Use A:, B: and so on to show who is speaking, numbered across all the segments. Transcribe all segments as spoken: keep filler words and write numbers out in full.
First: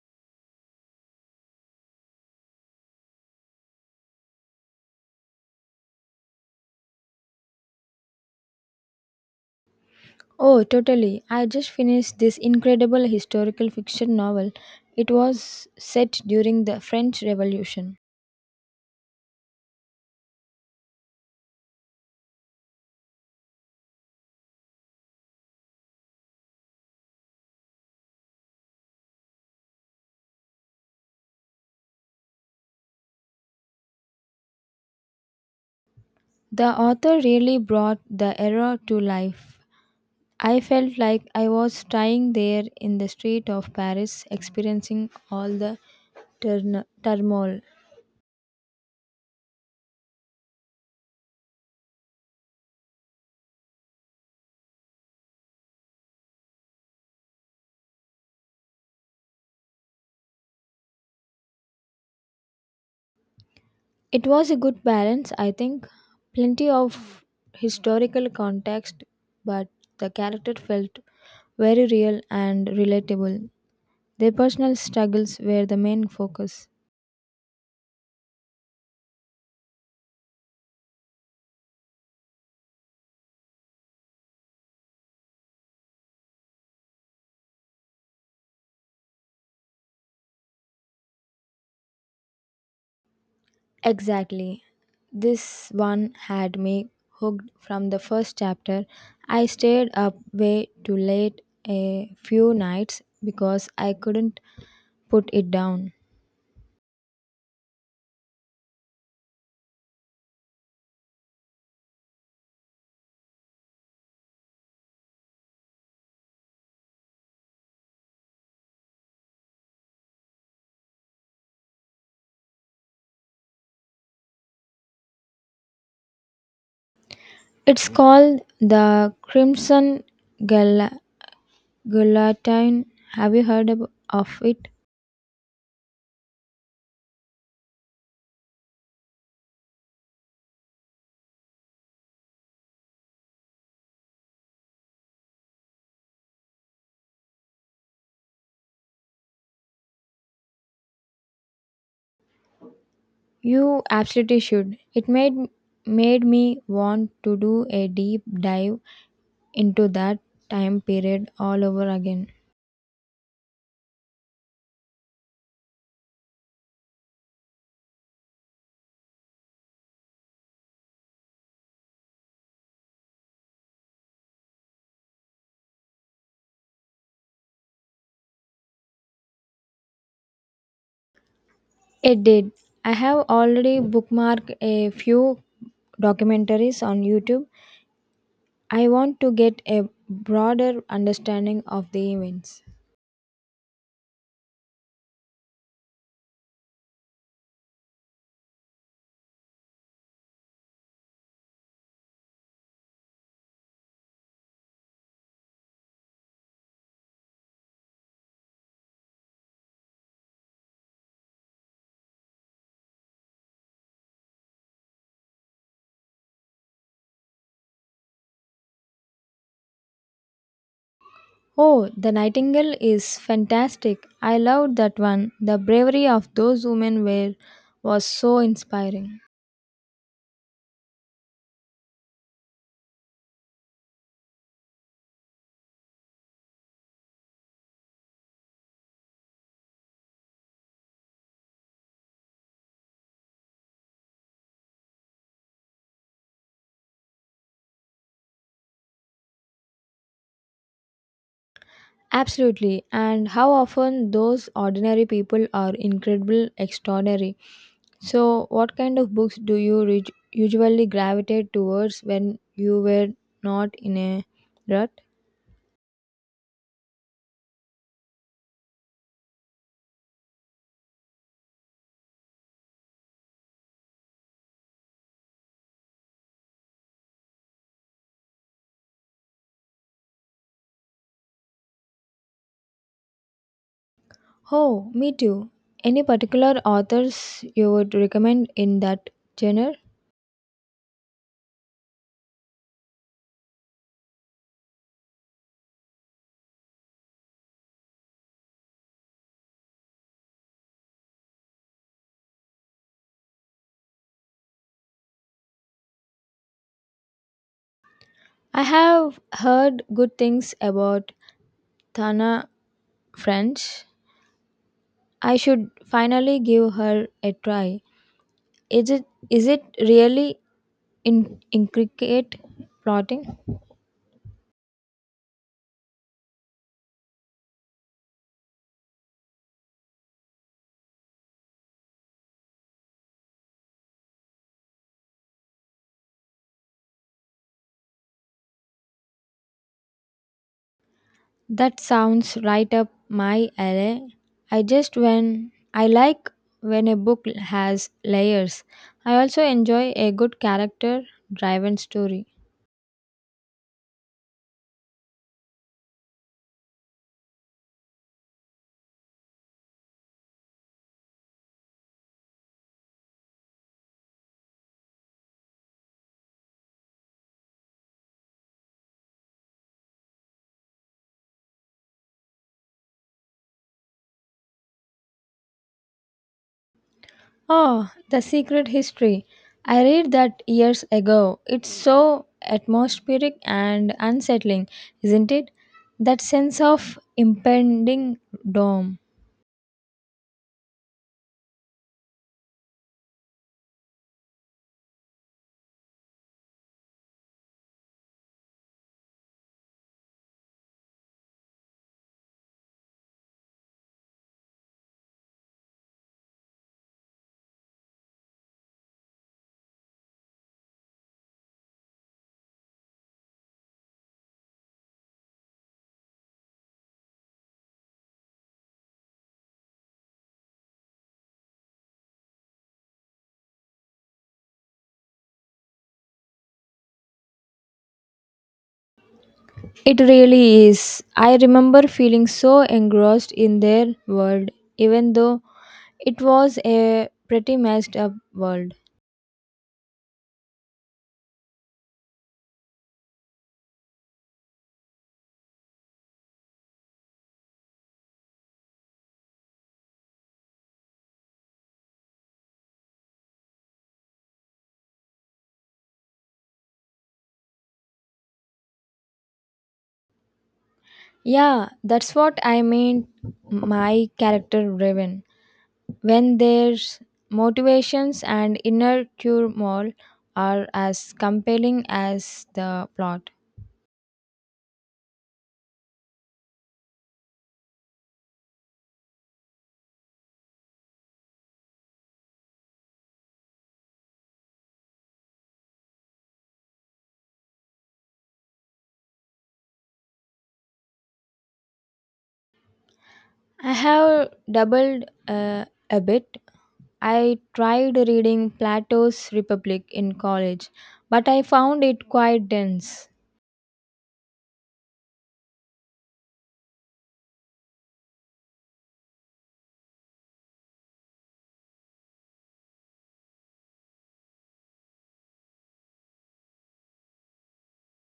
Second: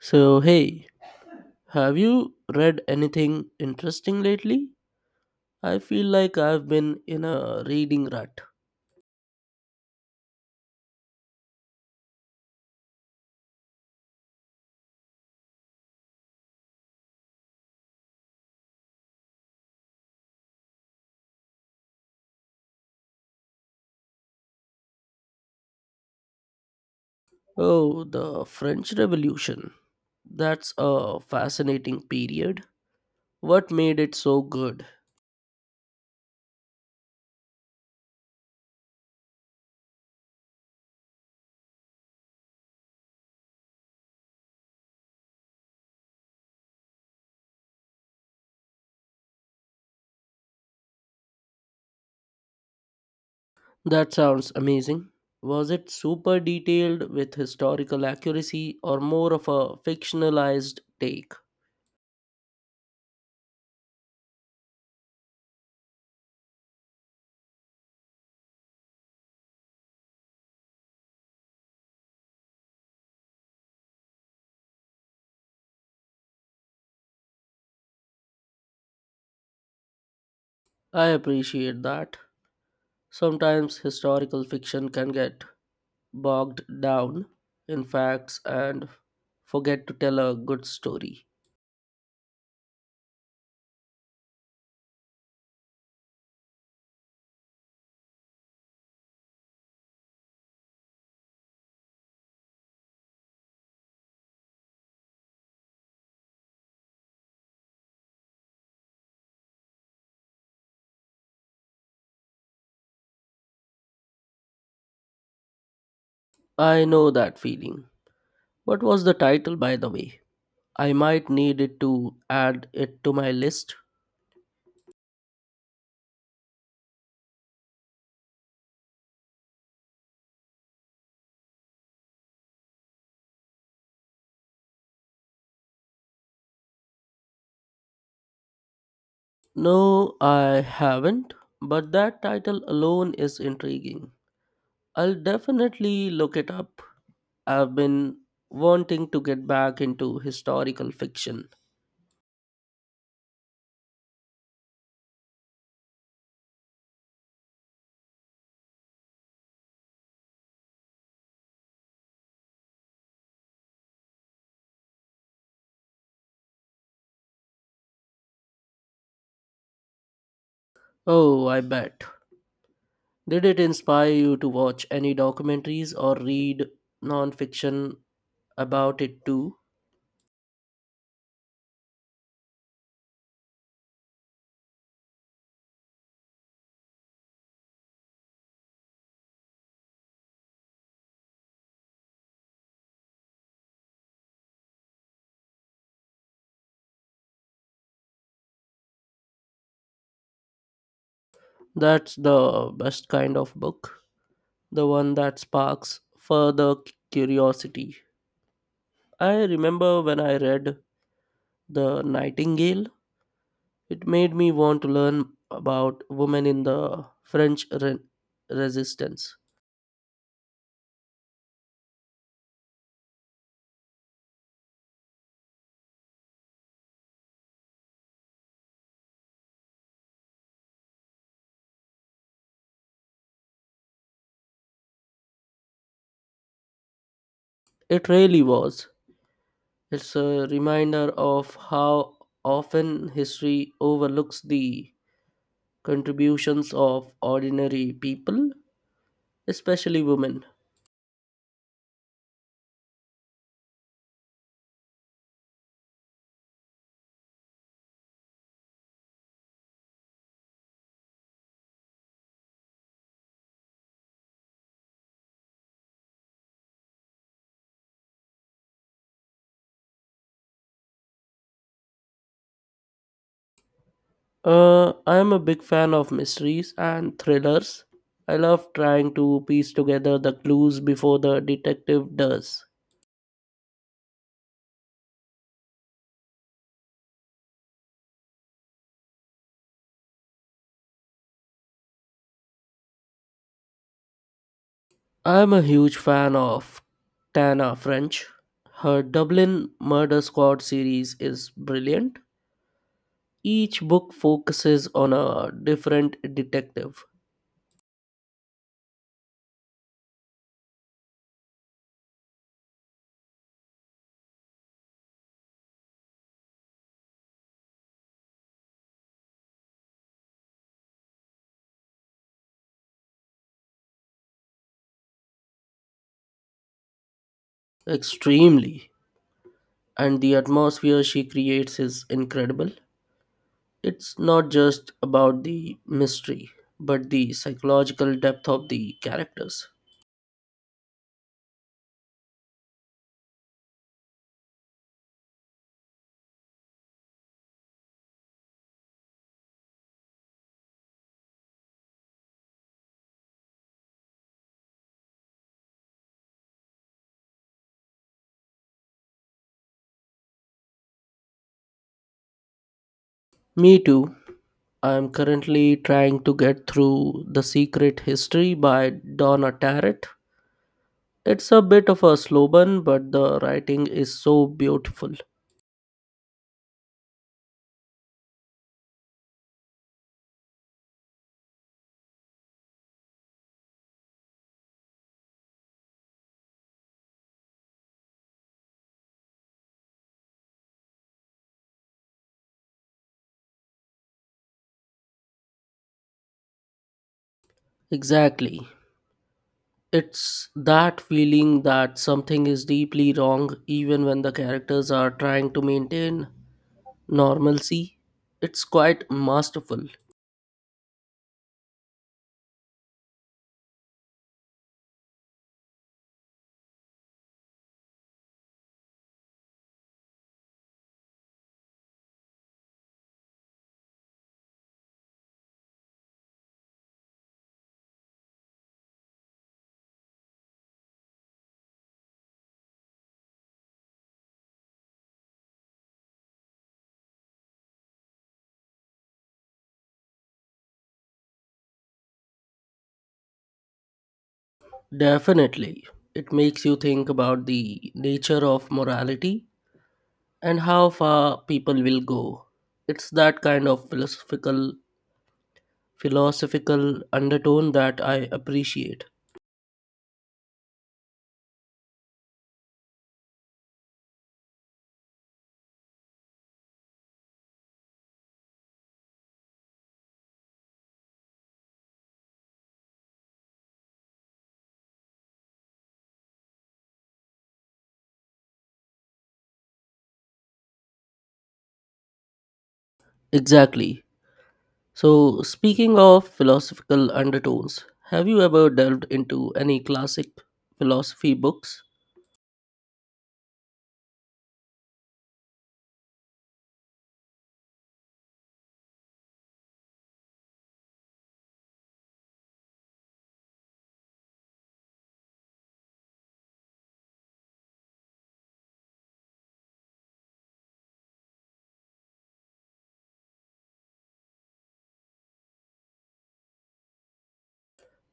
A: So, hey, have you read anything interesting lately? I feel like I've been in a reading rut.
B: Oh, totally. I just finished this incredible historical fiction novel. It was set during the French Revolution.
A: Oh, the French Revolution. That's a fascinating period. What made it so good?
B: The author really brought the era to life. I felt like I was standing there in the street of Paris, experiencing all the turn- turmoil.
A: That sounds amazing. Was it super detailed with historical accuracy or more of a fictionalized take?
B: It was a good balance, I think. Plenty of historical context, but the character felt very real and relatable. Their personal struggles were the main focus.
A: I appreciate that. Sometimes historical fiction can get bogged down in facts and forget to tell a good story.
B: Exactly. This one had me hooked from the first chapter. I stayed up way too late a few nights because I couldn't put it down.
A: I know that feeling. What was the title, by the way? I might need it to add it to my list.
B: It's called the Crimson Gal- Guillotine. Have you heard ab- of it?
A: No, I haven't, but that title alone is intriguing. I'll definitely look it up. I've been wanting to get back into historical fiction.
B: You absolutely should. It made made me want to do a deep dive into that time period all over again.
A: Oh, I bet. Did it inspire you to watch any documentaries or read non fiction about it too?
B: It did. I have already bookmarked a few documentaries on YouTube. I want to get a broader understanding of the events.
A: That's the best kind of book, the one that sparks further curiosity. I remember when I read The Nightingale, it made me want to learn about women in the French re- resistance.
B: Oh, The Nightingale is fantastic. I loved that one. The bravery of those women were was so inspiring.
A: It really was. It's a reminder of how often history overlooks the contributions of ordinary people, especially women.
B: Absolutely. And how often those ordinary people are incredible extraordinary. So, what kind of books do you re- usually gravitate towards when you were not in a rut?
A: Uh, I am a big fan of mysteries and thrillers. I love trying to piece together the clues before the detective does.
B: Oh, me too. Any particular authors you would recommend in that genre?
A: I am a huge fan of Tana French. Her Dublin Murder Squad series is brilliant. Each book focuses on a different detective
B: I have heard good things about Tana French. I should finally give her a try. Is it is it really in intricate plotting.
A: extremely, and the atmosphere she creates is incredible. It's not just about the mystery, but the psychological depth of the characters.
B: That sounds right up my alley. I just when I like when a book has layers. I also enjoy a good character driven story.
A: Me too. I am currently trying to get through The Secret History by Donna Tartt. It's a bit of a slow burn, but the writing is so beautiful.
B: Oh, The Secret History. I read that years ago. It's so atmospheric and unsettling, isn't it? That sense of impending doom.
A: Exactly. It's that feeling that something is deeply wrong even when the characters are trying to maintain normalcy. It's quite masterful.
B: It really is. I remember feeling so engrossed in their world, even though it was a pretty messed up world.
A: Definitely. It makes you think about the nature of morality and how far people will go. It's that kind of philosophical philosophical undertone that I appreciate.
B: Yeah, that's what I mean. My character driven. When their motivations and inner turmoil are as compelling as the plot.
A: Exactly. So speaking of philosophical undertones, have you ever delved into any classic philosophy books?
B: I have doubled uh, a bit. I tried reading Plato's Republic in college, but I found it quite dense.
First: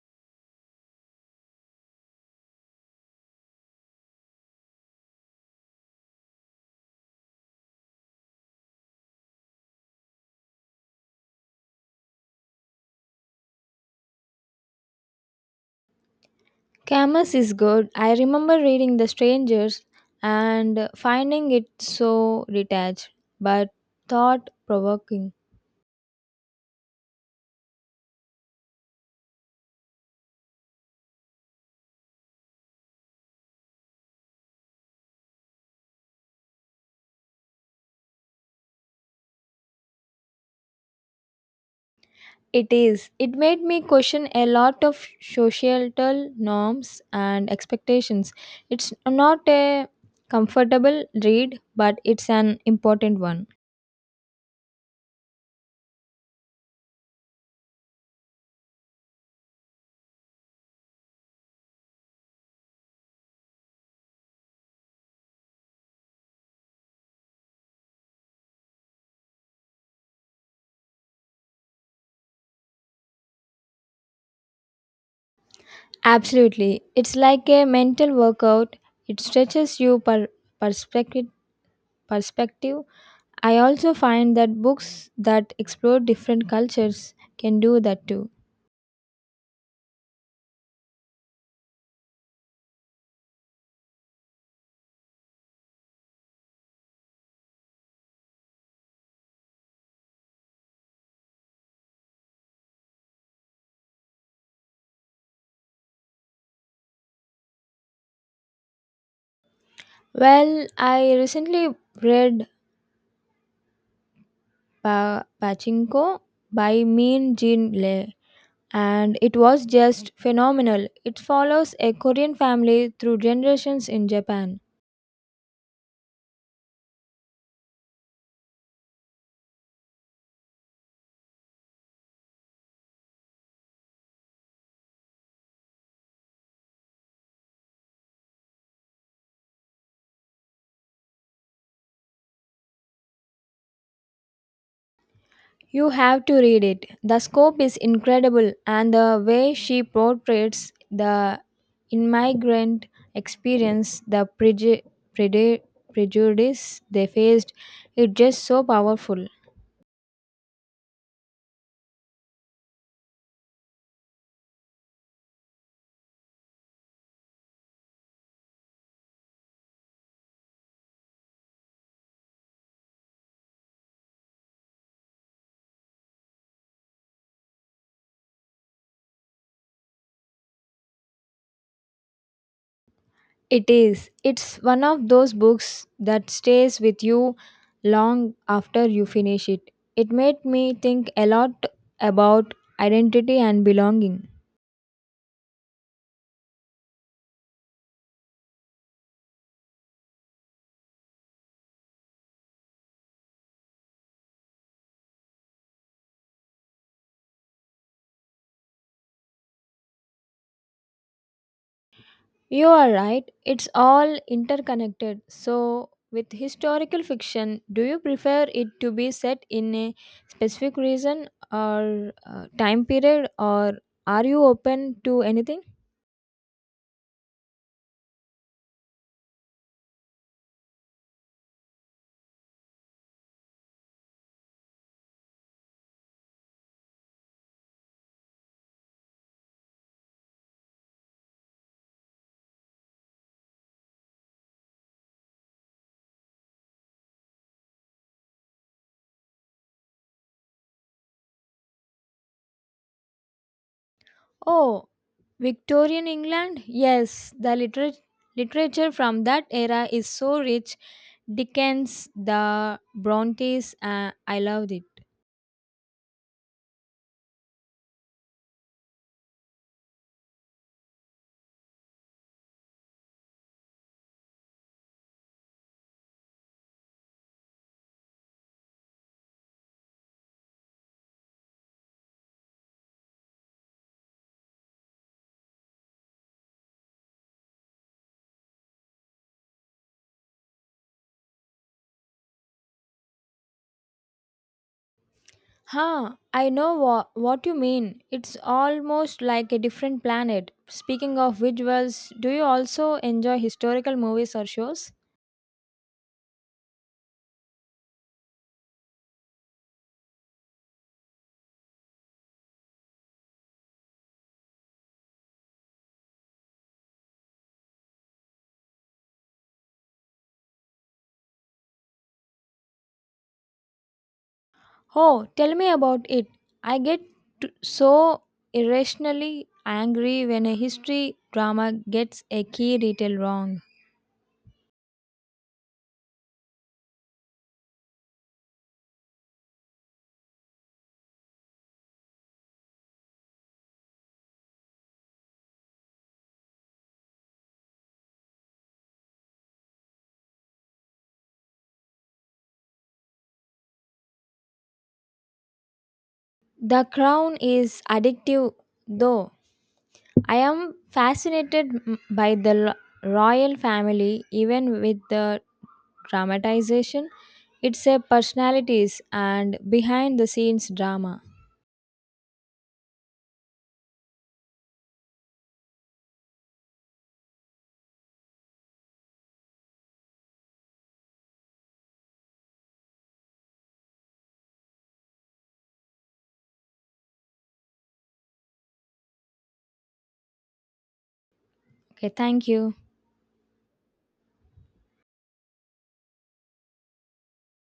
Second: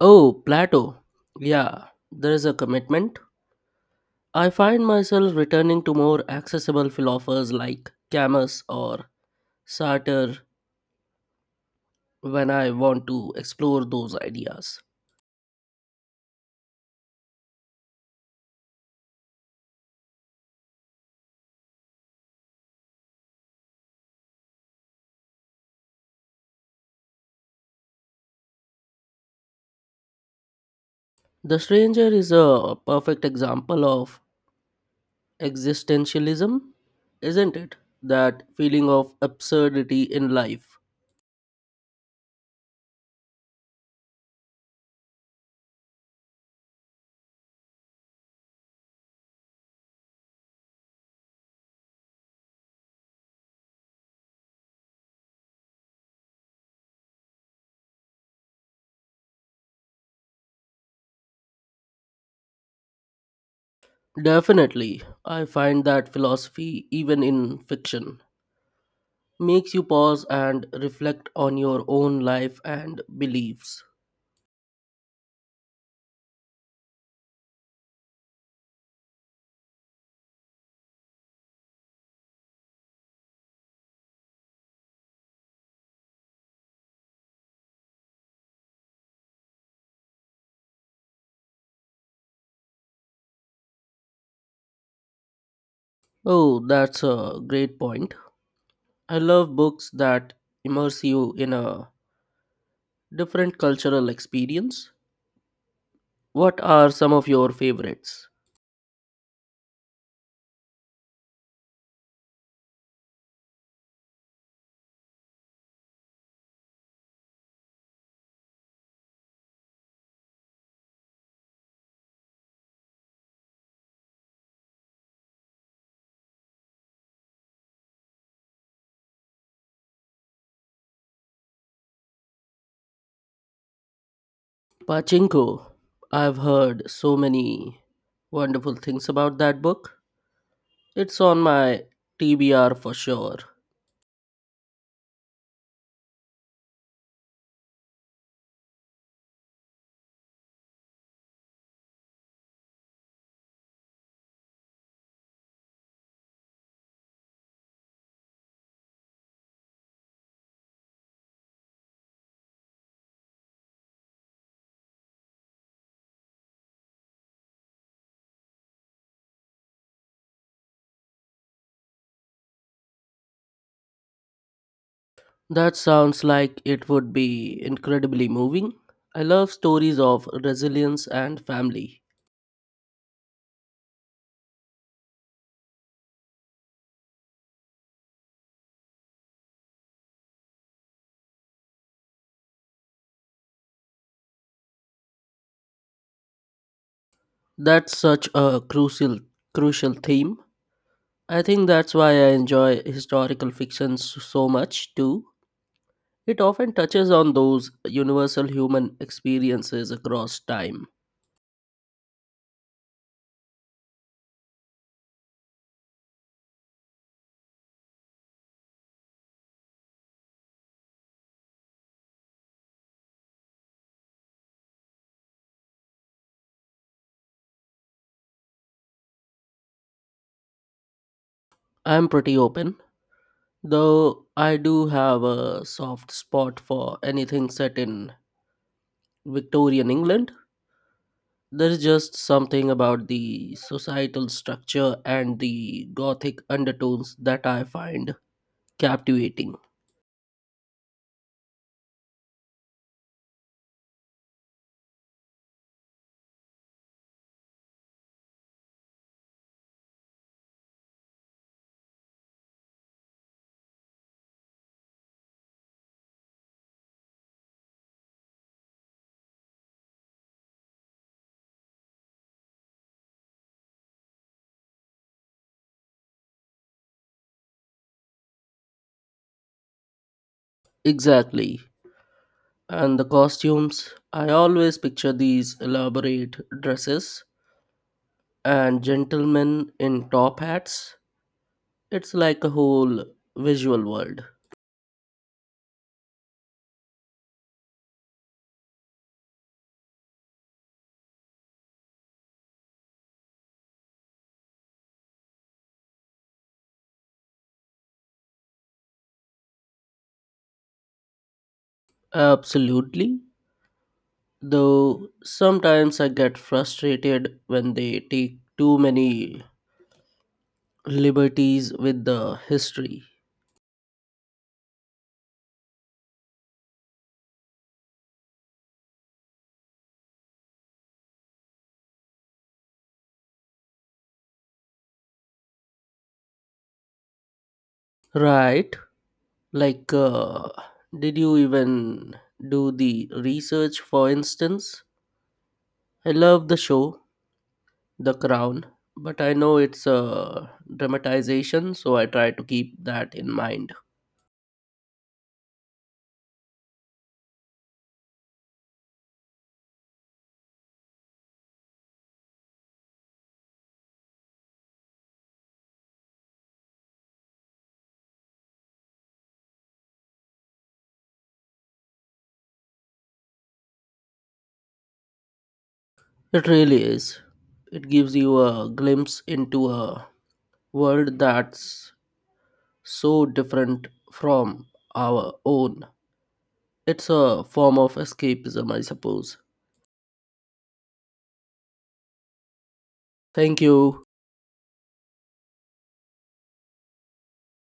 A: Oh, Plato. Yeah, there is a commitment. I find myself returning to more accessible philosophers like Camus or Sartre when I want to explore those ideas.
B: Camus is good. I remember reading The Strangers and finding it so detached but thought provoking.
A: The Stranger is a perfect example of existentialism, isn't it? That feeling of absurdity in life.
B: It is. It made me question a lot of societal norms and expectations. It's not a comfortable read, but it's an important one.
A: Definitely, I find that philosophy, even in fiction, makes you pause and reflect on your own life and beliefs.
B: Absolutely. It's like a mental workout. It stretches you per perspective perspective I also find that books that explore different cultures can do that too.
A: Oh, that's a great point. I love books that immerse you in a different cultural experience. What are some of your favorites?
B: Well, I recently read pa- Pachinko by Min Jin Lee, and it was just phenomenal. It follows a Korean family through generations in Japan.
A: Pachinko. I've heard so many wonderful things about that book. It's on my T B R for sure.
B: You have to read it. The scope is incredible, and the way she portrays the immigrant experience, the preju- preju- prejudice they faced, it's just so powerful.
A: That sounds like it would be incredibly moving. I love stories of resilience and family.
B: It is. It's one of those books that stays with you long after you finish it. It made me think a lot about identity and belonging.
A: That's such a crucial crucial theme. I think that's why I enjoy historical fiction s- so much too. It often touches on those universal human experiences across time.
B: You are right, it's all interconnected. So, with historical fiction, do you prefer it to be set in a specific reason or uh, time period, or are you open to anything?
A: I'm pretty open, though I do have a soft spot for anything set in Victorian England. There's just something about the societal structure and the gothic undertones that I find captivating.
B: Oh, Victorian England? Yes, the literat- literature from that era is so rich. Dickens, the Brontes, uh, I loved it.
A: Exactly. And the costumes, I always picture these elaborate dresses and gentlemen in top hats. It's like a whole visual world.
B: Huh, I know wha- what you mean. It's almost like a different planet. Speaking of visuals, do you also enjoy historical movies or shows?
A: Absolutely. Though sometimes I get frustrated when they take too many liberties with the history.
B: Oh, tell me about it. I get t- so irrationally angry when a history drama gets a key detail wrong.
A: Right? Like, uh, did you even do the research, for instance? I love the show, The Crown, but I know it's a dramatization, so I try to keep that in mind.
B: The Crown is addictive, though. I am fascinated m- by the lo- royal family, even with the dramatization. It's a personalities and behind the scenes drama.
A: It really is. It gives you a glimpse into a world that's so different from our own. It's a form of escapism, I suppose.
B: Okay, thank you.
A: Thank you.